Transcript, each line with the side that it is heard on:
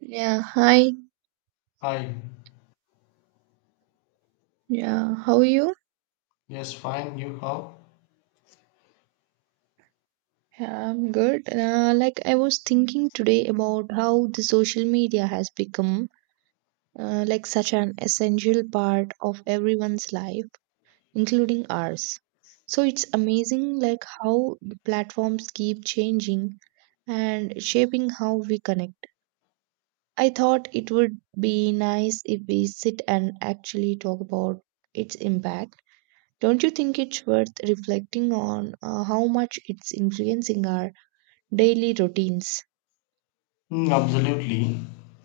right: Yeah, hi.
left: Hi.
right: Yeah, how are you?
left: Yes, fine. You how?
right: Yeah, I'm good. Like I was thinking today about how the social media has become like such an essential part of everyone's life, including ours. So it's amazing like how the platforms keep changing and shaping how we connect. I thought it would be nice if we sit and actually talk about its impact. Don't you think it's worth reflecting on how much it's influencing our daily routines?
left: Mm, absolutely.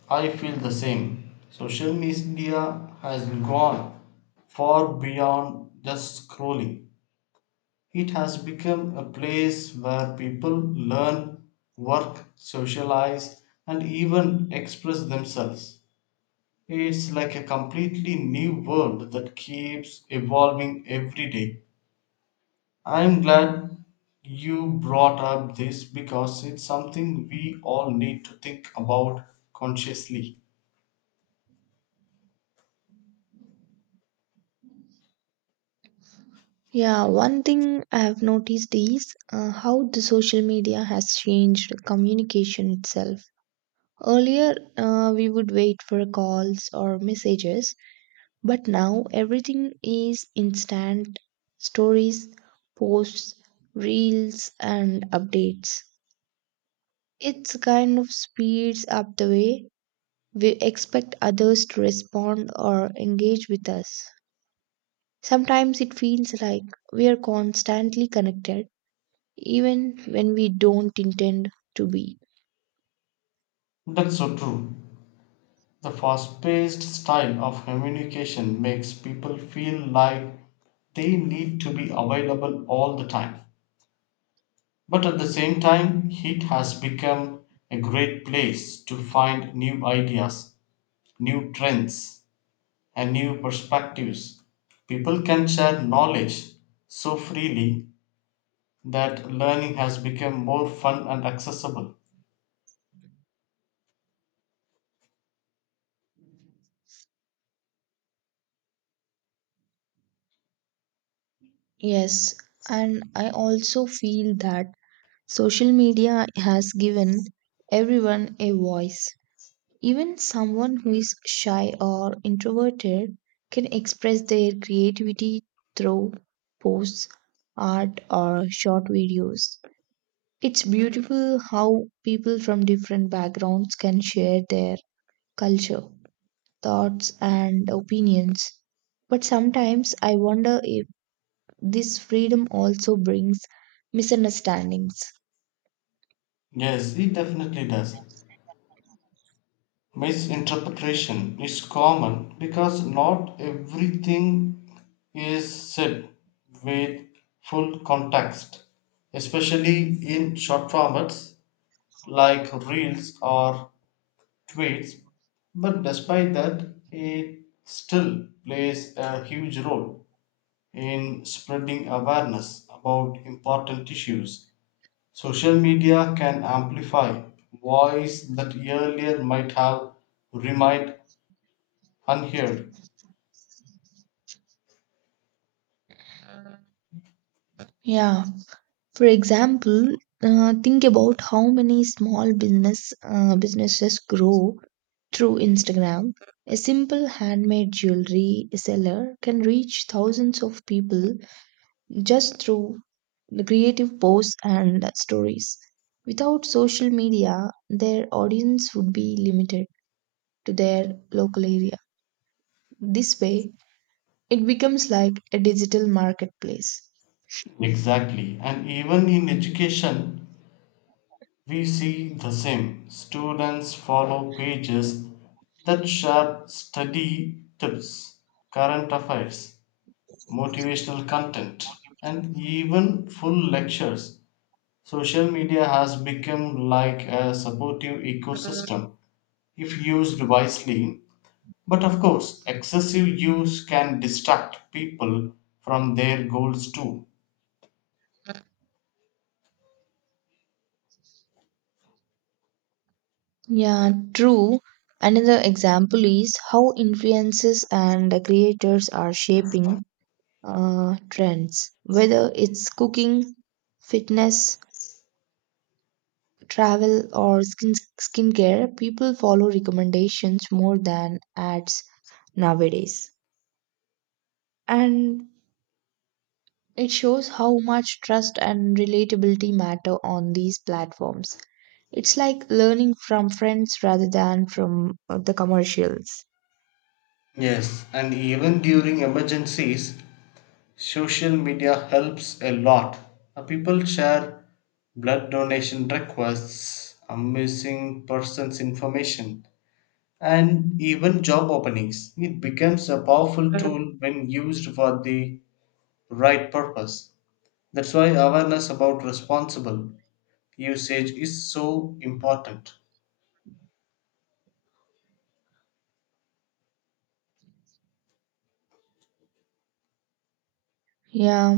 left: I feel the same. Social media has gone far beyond just scrolling. It has become a place where people learn, work, socialize, and even express themselves. It's like a completely new world that keeps evolving every day. I'm glad you brought up this because it's something we all need to think about consciously.
right: Yeah, one thing I have noticed is how the social media has changed communication itself. Earlier, we would wait for calls or messages, but now everything is instant stories, posts, reels, and updates. It's kind of speeds up the way we expect others to respond or engage with us. Sometimes it feels like we are constantly connected, even when we don't intend to be.
left: That's so true. The fast paced style of communication makes people feel like they need to be available all the time. But at the same time, it has become a great place to find new ideas, new trends, and new perspectives. People can share knowledge so freely that learning has become more fun and accessible.
right: Yes, and I also feel that social media has given everyone a voice. Even someone who is shy or introverted can express their creativity through posts, art, or short videos. It's beautiful how people from different backgrounds can share their culture, thoughts, and opinions. But sometimes I wonder if this freedom also brings misunderstandings.
left: Yes, it definitely does. Misinterpretation is common because not everything is said with full context, especially in short formats like reels or tweets. But despite that, it still plays a huge role in spreading awareness about important issues. Social media can amplify voice that earlier might have remained unheard.
right: Yeah. For example, think about how many small business businesses grow through Instagram. A simple handmade jewelry seller can reach thousands of people just through the creative posts and stories. Without social media, their audience would be limited to their local area. This way, it becomes like a digital marketplace.
left: Exactly. And even in education, we see the same. Students follow pages that share study tips, current affairs, motivational content, and even full lectures. Social media has become like a supportive ecosystem if used wisely. But of course, excessive use can distract people from their goals too.
right: Yeah, true. Another example is how influencers and creators are shaping trends, whether it's cooking, fitness, travel or skincare, people follow recommendations more than ads nowadays. And it shows how much trust and relatability matter on these platforms. It's like learning from friends rather than from the commercials.
left: Yes, and even during emergencies, social media helps a lot. People share blood donation requests, a missing persons information, and even job openings. It becomes a powerful tool when used for the right purpose. That's why awareness about responsible usage is so important.
right: Yeah.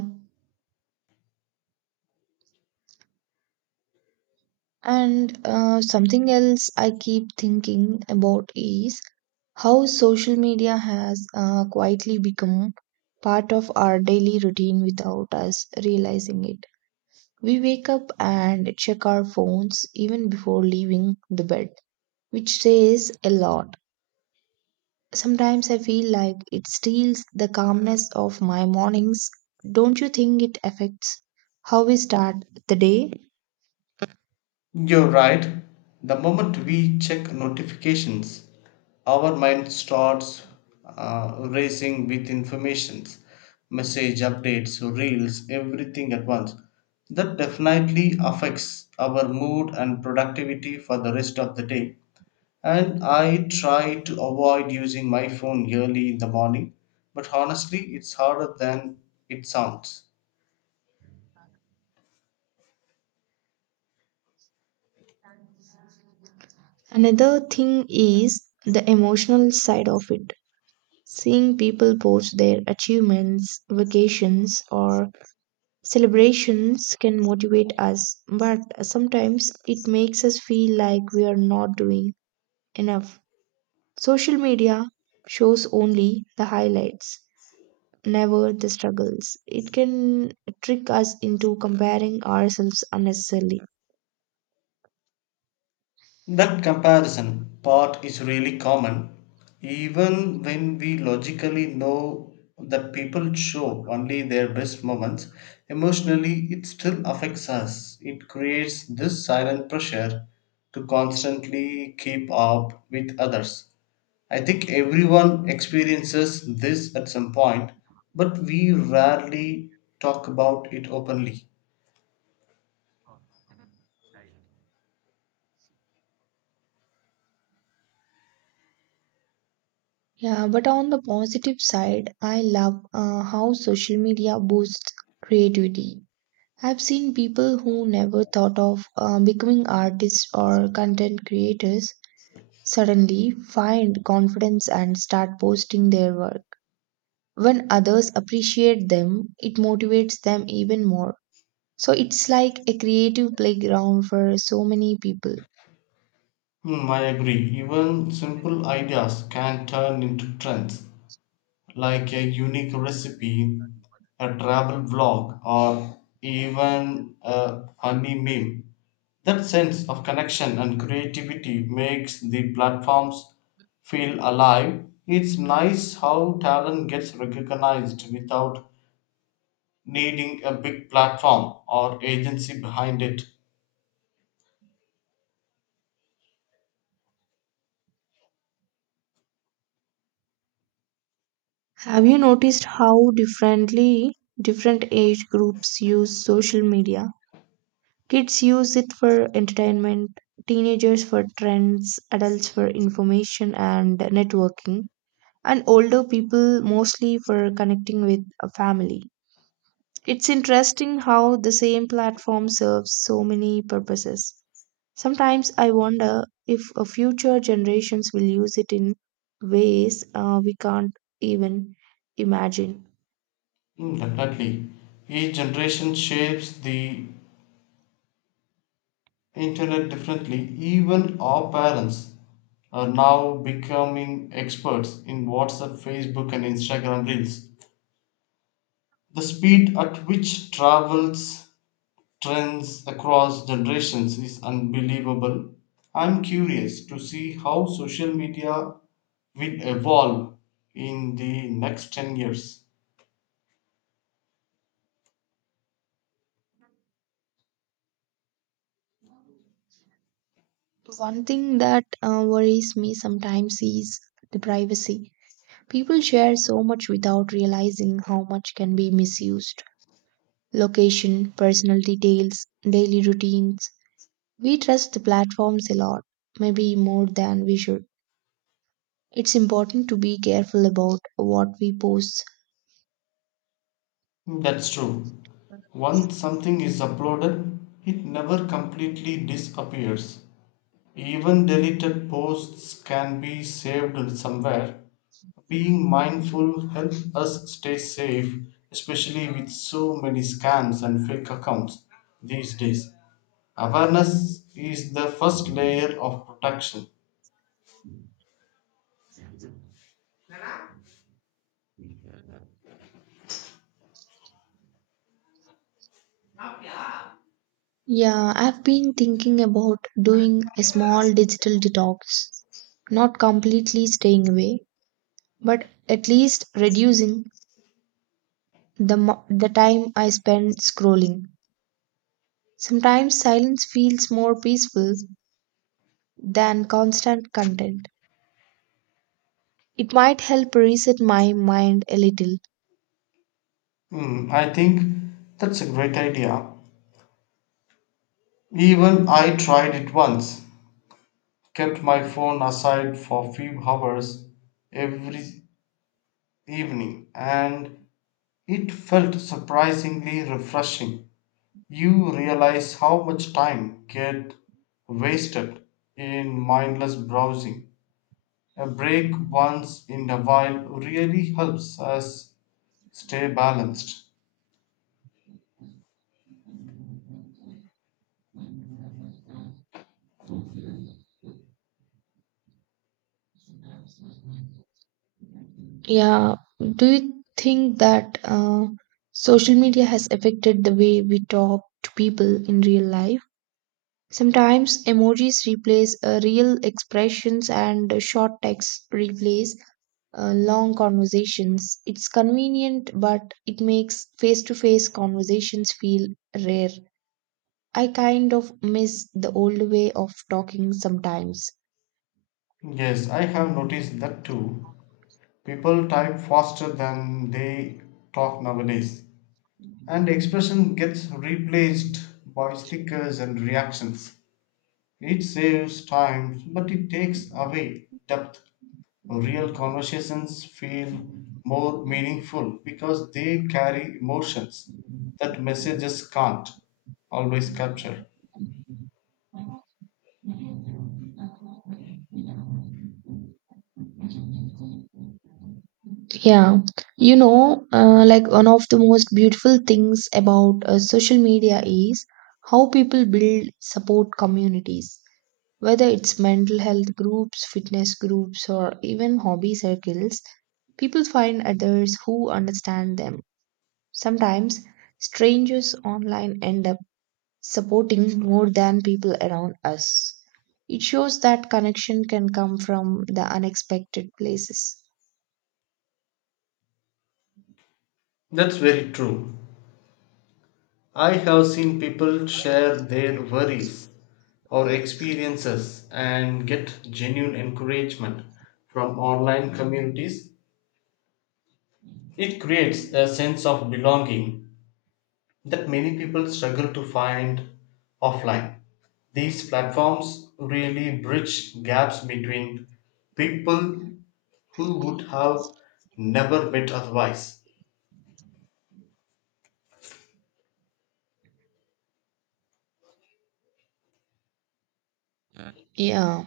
right: And something else I keep thinking about is how social media has quietly become part of our daily routine without us realizing it. We wake up and check our phones even before leaving the bed, which says a lot. Sometimes I feel like it steals the calmness of my mornings. Don't you think it affects how we start the day?
left: You're right. The moment we check notifications, our mind starts racing with informations, message updates, reels, everything at once. That definitely affects our mood and productivity for the rest of the day. And I try to avoid using my phone early in the morning, but honestly, it's harder than it sounds.
right: Another thing is the emotional side of it. Seeing people post their achievements, vacations, or celebrations can motivate us, but sometimes it makes us feel like we are not doing enough. Social media shows only the highlights, never the struggles. It can trick us into comparing ourselves unnecessarily.
left: That comparison part is really common, even when we logically know that people show only their best moments. Emotionally, it still affects us. It creates this silent pressure to constantly keep up with others. I think everyone experiences this at some point, but we rarely talk about it openly.
right: Yeah, but on the positive side, I love how social media boosts creativity. I've seen people who never thought of becoming artists or content creators suddenly find confidence and start posting their work. When others appreciate them, it motivates them even more. So it's like a creative playground for so many people.
left: Hmm, I agree. Even simple ideas can turn into trends like a unique recipe, a travel vlog, or even a funny meme. That sense of connection and creativity makes the platforms feel alive. It's nice how talent gets recognized without needing a big platform or agency behind it.
right: Have you noticed how differently different age groups use social media? Kids use it for entertainment, teenagers for trends, adults for information and networking, and older people mostly for connecting with a family. It's interesting how the same platform serves so many purposes. Sometimes I wonder if future generations will use it in ways we can't even imagine.
left: Mm, definitely. Each generation shapes the internet differently. Even our parents are now becoming experts in WhatsApp, Facebook, and Instagram Reels. The speed at which travels trends across generations is unbelievable. I'm curious to see how social media will evolve in the next 10 years.
right: One thing that worries me sometimes is the privacy. People share so much without realizing how much can be misused. Location, personal details, daily routines. We trust the platforms a lot, maybe more than we should. It's important to be careful about what we post.
left: That's true. Once something is uploaded, it never completely disappears. Even deleted posts can be saved somewhere. Being mindful helps us stay safe, especially with so many scams and fake accounts these days. Awareness is the first layer of protection.
right: Yeah, I've been thinking about doing a small digital detox, not completely staying away, but at least reducing the time I spend scrolling. Sometimes silence feels more peaceful than constant content. It might help reset my mind a little.
left: Hmm, I think that's a great idea. Even I tried it once. Kept my phone aside for a few hours every evening, and it felt surprisingly refreshing. You realize how much time get wasted in mindless browsing. A break once in a while really helps us stay balanced.
right: Yeah. Do you think that social media has affected the way we talk to people in real life? Sometimes emojis replace real expressions and short texts replace long conversations. It's convenient, but it makes face to face conversations feel rare. I kind of miss the old way of talking sometimes.
left: Yes, I have noticed that too. People type faster than they talk nowadays, and expression gets replaced by stickers and reactions. It saves time, but it takes away depth. Real conversations feel more meaningful because they carry emotions that messages can't always capture.
right: Yeah, you know, like one of the most beautiful things about social media is how people build support communities, whether it's mental health groups, fitness groups, or even hobby circles. People find others who understand them. Sometimes strangers online end up supporting more than people around us. It shows that connection can come from the unexpected places.
left: That's very true. I have seen people share their worries or experiences and get genuine encouragement from online communities. It creates a sense of belonging that many people struggle to find offline. These platforms really bridge gaps between people who would have never met otherwise.
right: Yeah.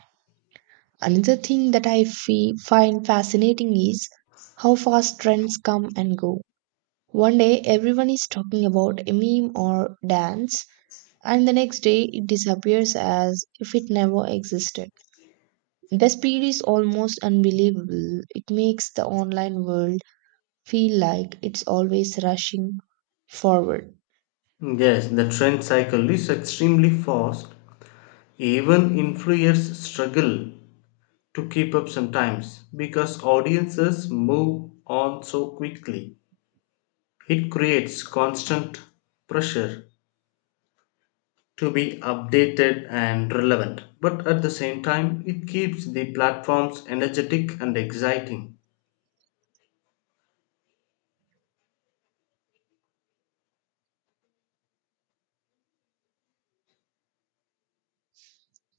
right: Another thing that find fascinating is how fast trends come and go. One day everyone is talking about a meme or dance, and the next day it disappears as if it never existed. The speed is almost unbelievable. It makes the online world feel like it's always rushing forward.
left: Yes, the trend cycle is extremely fast. Even influencers struggle to keep up sometimes because audiences move on so quickly. It creates constant pressure to be updated and relevant. But at the same time, it keeps the platforms energetic and exciting.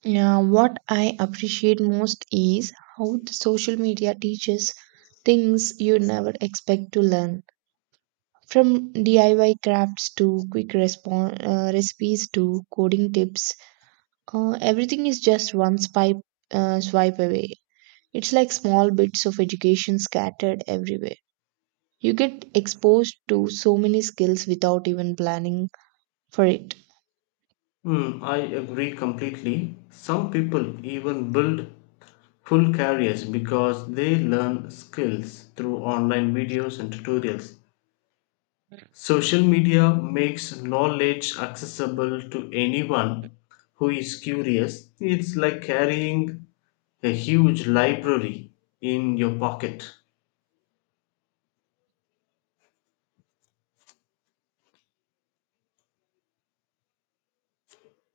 right: Now, what I appreciate most is how the social media teaches things you never expect to learn. From DIY crafts to quick respon recipes to coding tips, everything is just one swipe away. It's like small bits of education scattered everywhere. You get exposed to so many skills without even planning for it.
left: Hmm, I agree completely. Some people even build full careers because they learn skills through online videos and tutorials. Social media makes knowledge accessible to anyone who is curious. It's like carrying a huge library in your pocket.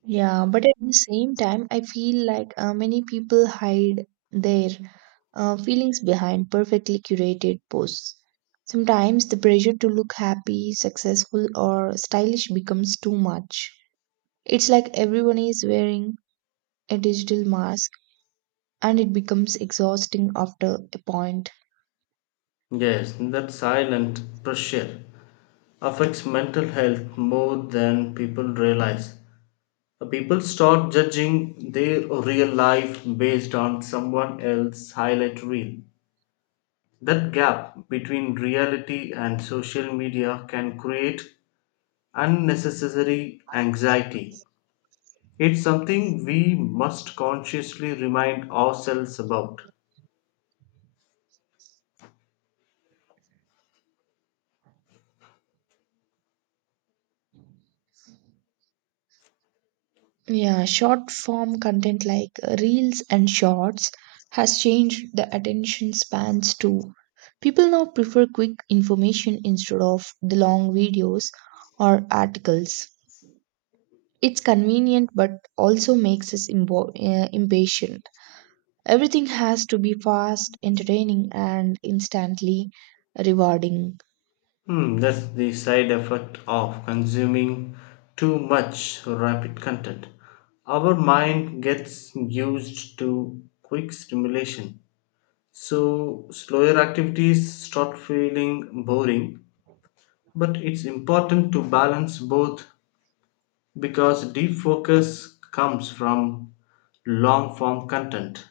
right: Yeah, but at the same time, I feel like many people hide their feelings behind perfectly curated posts. Sometimes the pressure to look happy, successful, or stylish becomes too much. It's like everyone is wearing a digital mask and it becomes exhausting after a point.
left: Yes, that silent pressure affects mental health more than people realize. People start judging their real life based on someone else's highlight reel. That gap between reality and social media can create unnecessary anxiety. It's something we must consciously remind ourselves about.
right: Yeah, short form content like reels and shorts has changed the attention spans too. People now prefer quick information instead of the long videos or articles. It's convenient but also makes us impatient. Everything has to be fast, entertaining, and instantly rewarding.
left: Hmm, that's the side effect of consuming too much rapid content. Our mind gets used to quick stimulation. So, slower activities start feeling boring. But it's important to balance both because deep focus comes from long form content.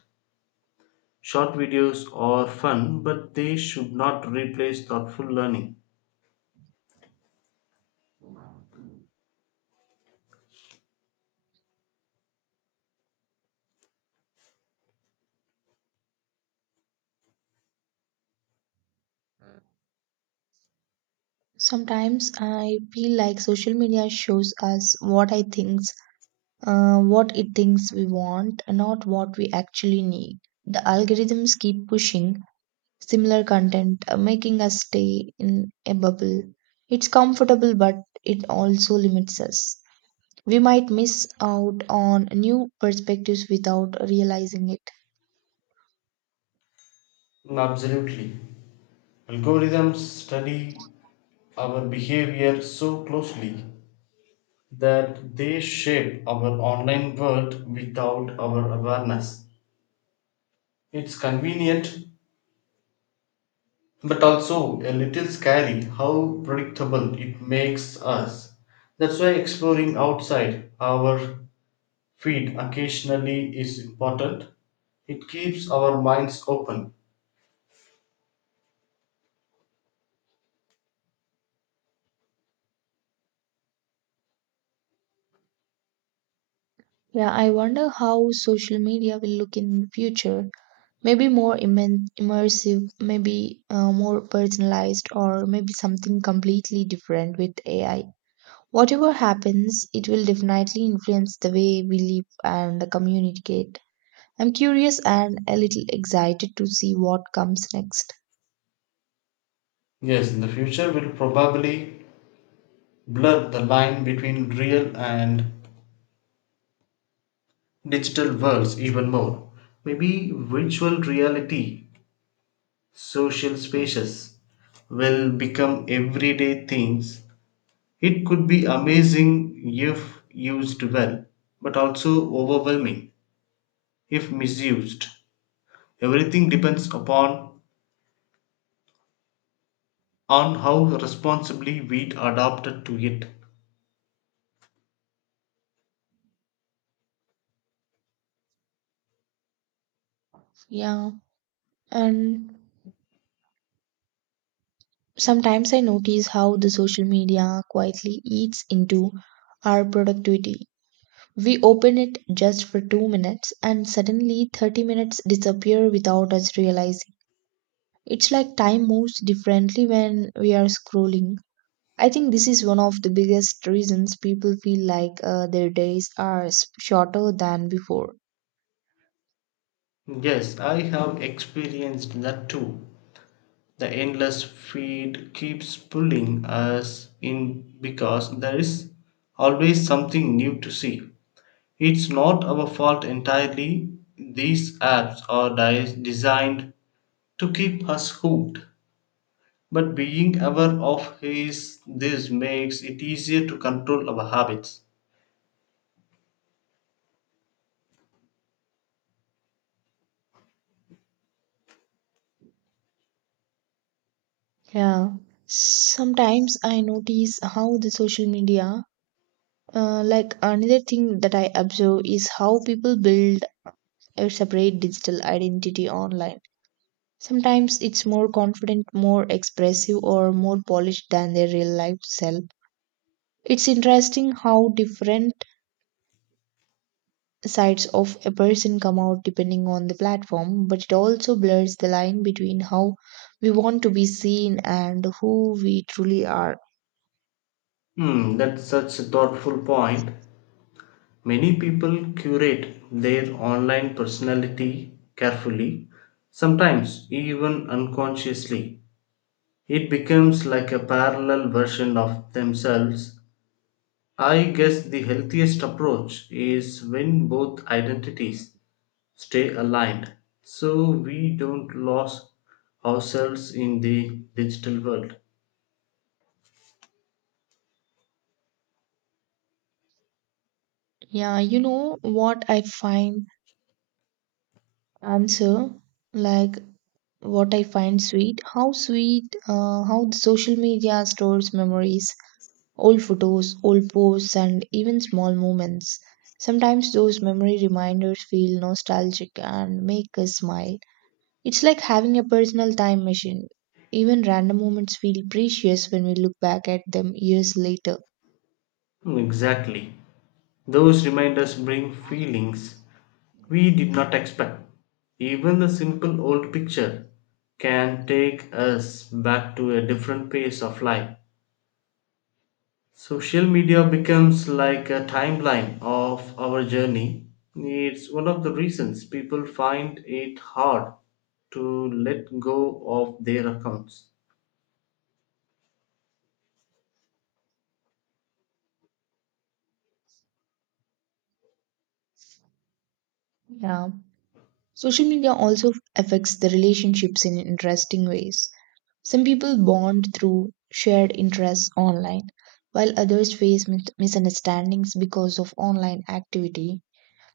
left: Short videos are fun, but they should not replace thoughtful learning.
right: Sometimes I feel like social media shows us what it thinks we want, not what we actually need. The algorithms keep pushing similar content, making us stay in a bubble. It's comfortable, but it also limits us. We might miss out on new perspectives without realizing it.
left: Absolutely. Algorithms study our behavior so closely that they shape our online world without our awareness. It's convenient but also a little scary how predictable it makes us. That's why exploring outside our feed occasionally is important. It keeps our minds open.
right: Yeah, I wonder how social media will look in the future. Maybe immersive, maybe more personalized, or maybe something completely different with AI. Whatever happens, it will definitely influence the way we live and communicate. I'm curious and a little excited to see what comes next.
left: Yes, in the future, we'll probably blur the line between real and digital worlds even more. Maybe virtual reality, social spaces will become everyday things. It could be amazing if used well, but also overwhelming if misused. Everything depends upon on how responsibly we adapt to it.
right: Yeah, and sometimes I notice how the social media quietly eats into our productivity. We open it just for 2 minutes and suddenly 30 minutes disappear without us realizing. It's like time moves differently when we are scrolling. I think this is one of the biggest reasons people feel like their days are shorter than before.
left: Yes, I have experienced that too. The endless feed keeps pulling us in because there is always something new to see. It's not our fault entirely. These apps are designed to keep us hooked. But being aware of his, this makes it easier to control our habits.
right: Yeah. Sometimes I notice how the social media, like Another thing that I observe is how people build a separate digital identity online. Sometimes it's more confident, more expressive, or more polished than their real life self. It's interesting how different sides of a person come out depending on the platform, but it also blurs the line between how we want to be seen and who we truly are.
left: Hmm, that's such a thoughtful point. Many people curate their online personality carefully, sometimes even unconsciously. It becomes like a parallel version of themselves. I guess the healthiest approach is when both identities stay aligned so we don't lose ourselves in the digital world.
right: Yeah, answer like what I find sweet, how the social media stores memories. Old photos, old posts, and even small moments. Sometimes those memory reminders feel nostalgic and make us smile. It's like having a personal time machine. Even random moments feel precious when we look back at them years later.
left: Hmm, exactly. Those reminders bring feelings we did not expect. Even a simple old picture can take us back to a different phase of life. Social media becomes like a timeline of our journey. It's one of the reasons people find it hard to let go of their accounts.
right: Yeah. Social media also affects the relationships in interesting ways. Some people bond through shared interests online, while others face misunderstandings because of online activity.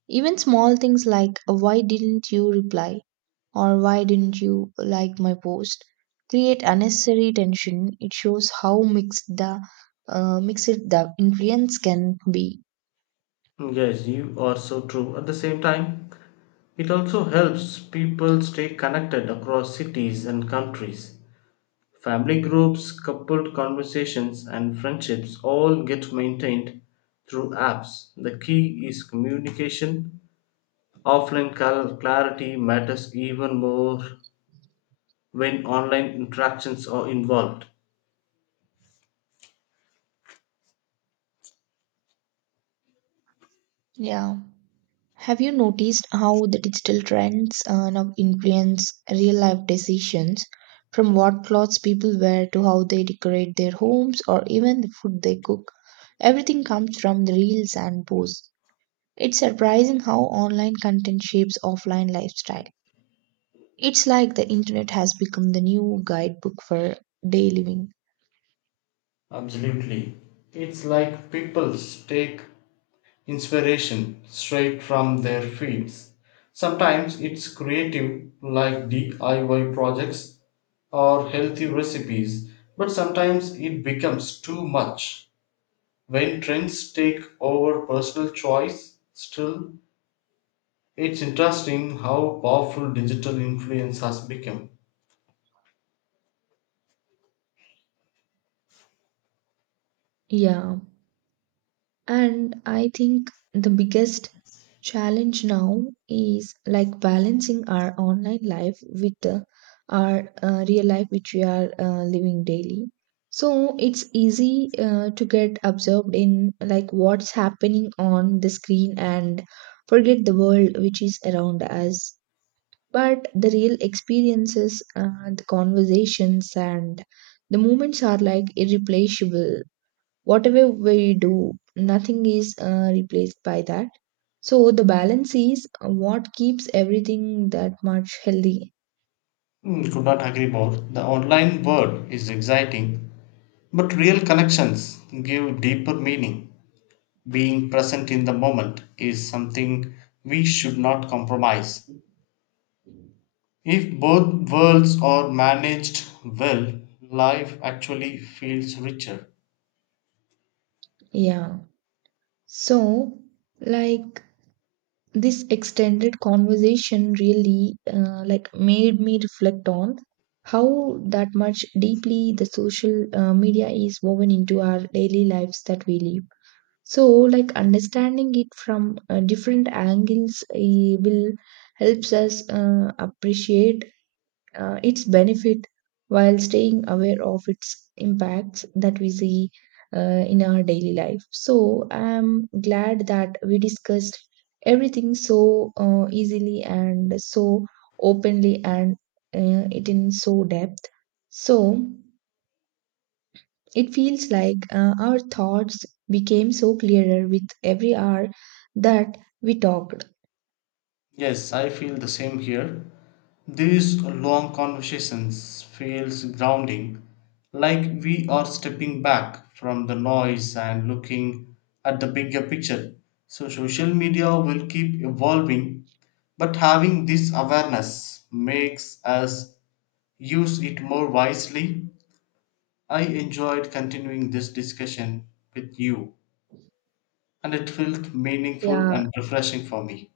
right: Even small things like why didn't you reply or why didn't you like my post create unnecessary tension. It shows how mixed the influence can be.
left: Yes, you are so true. At the same time, it also helps people stay connected across cities and countries. Family groups, coupled conversations, and friendships all get maintained through apps. The key is communication. Offline clarity matters even more when online interactions are involved.
right: Yeah. Have you noticed how the digital trends now influence real life decisions from what clothes people wear to how they decorate their homes or even the food they cook? Everything comes from the reels and posts. It's surprising how online content shapes offline lifestyle. It's like the internet has become the new guidebook for day living.
left: Absolutely. It's like people take inspiration straight from their fields. Sometimes it's creative, like DIY projects or healthy recipes, but sometimes it becomes too much. When trends take over personal choice, still, it's interesting how powerful digital influence has become.
right: Yeah, and I think the biggest challenge now is like balancing our online life with our real life, which we are living daily. So it's easy to get absorbed in like what's happening on the screen and forget the world which is around us. But the real experiences, the conversations, and the moments are like irreplaceable. Whatever we do, nothing is replaced by that. So the balance is what keeps everything that much healthy.
left: Hmm, could not agree more. The online world is exciting, but real connections give deeper meaning. Being present in the moment is something we should not compromise. If both worlds are managed well, life actually feels richer.
right: Yeah. So, like, this extended conversation really made me reflect on how that much deeply the social media is woven into our daily lives that we live. So, like understanding it from different angles will helps us appreciate its benefit while staying aware of its impacts that we see uh, in our daily life. So, I'm glad that we discussed everything so easily and so openly and it in so depth. So, it feels like our thoughts became so clearer with every hour that we talked.
left: Yes, I feel the same here. These long conversations feels grounding, like we are stepping back from the noise and looking at the bigger picture. So social media will keep evolving, but having this awareness makes us use it more wisely. I enjoyed continuing this discussion with you, and it felt meaningful
right: Yeah,
left: and refreshing for me.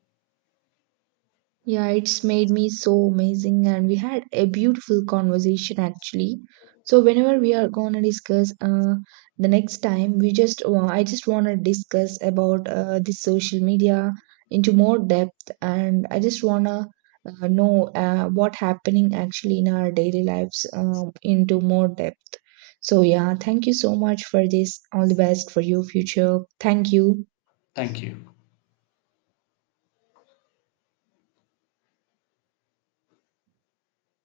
right: Yeah, it's made me so amazing, and we had a beautiful conversation actually. So whenever we are gonna discuss the next time, I just wanna discuss about this social media into more depth, and I just wanna know what happening actually in our daily lives into more depth. So yeah, thank you so much for this. All the best for your future. Thank you.
left: Thank you.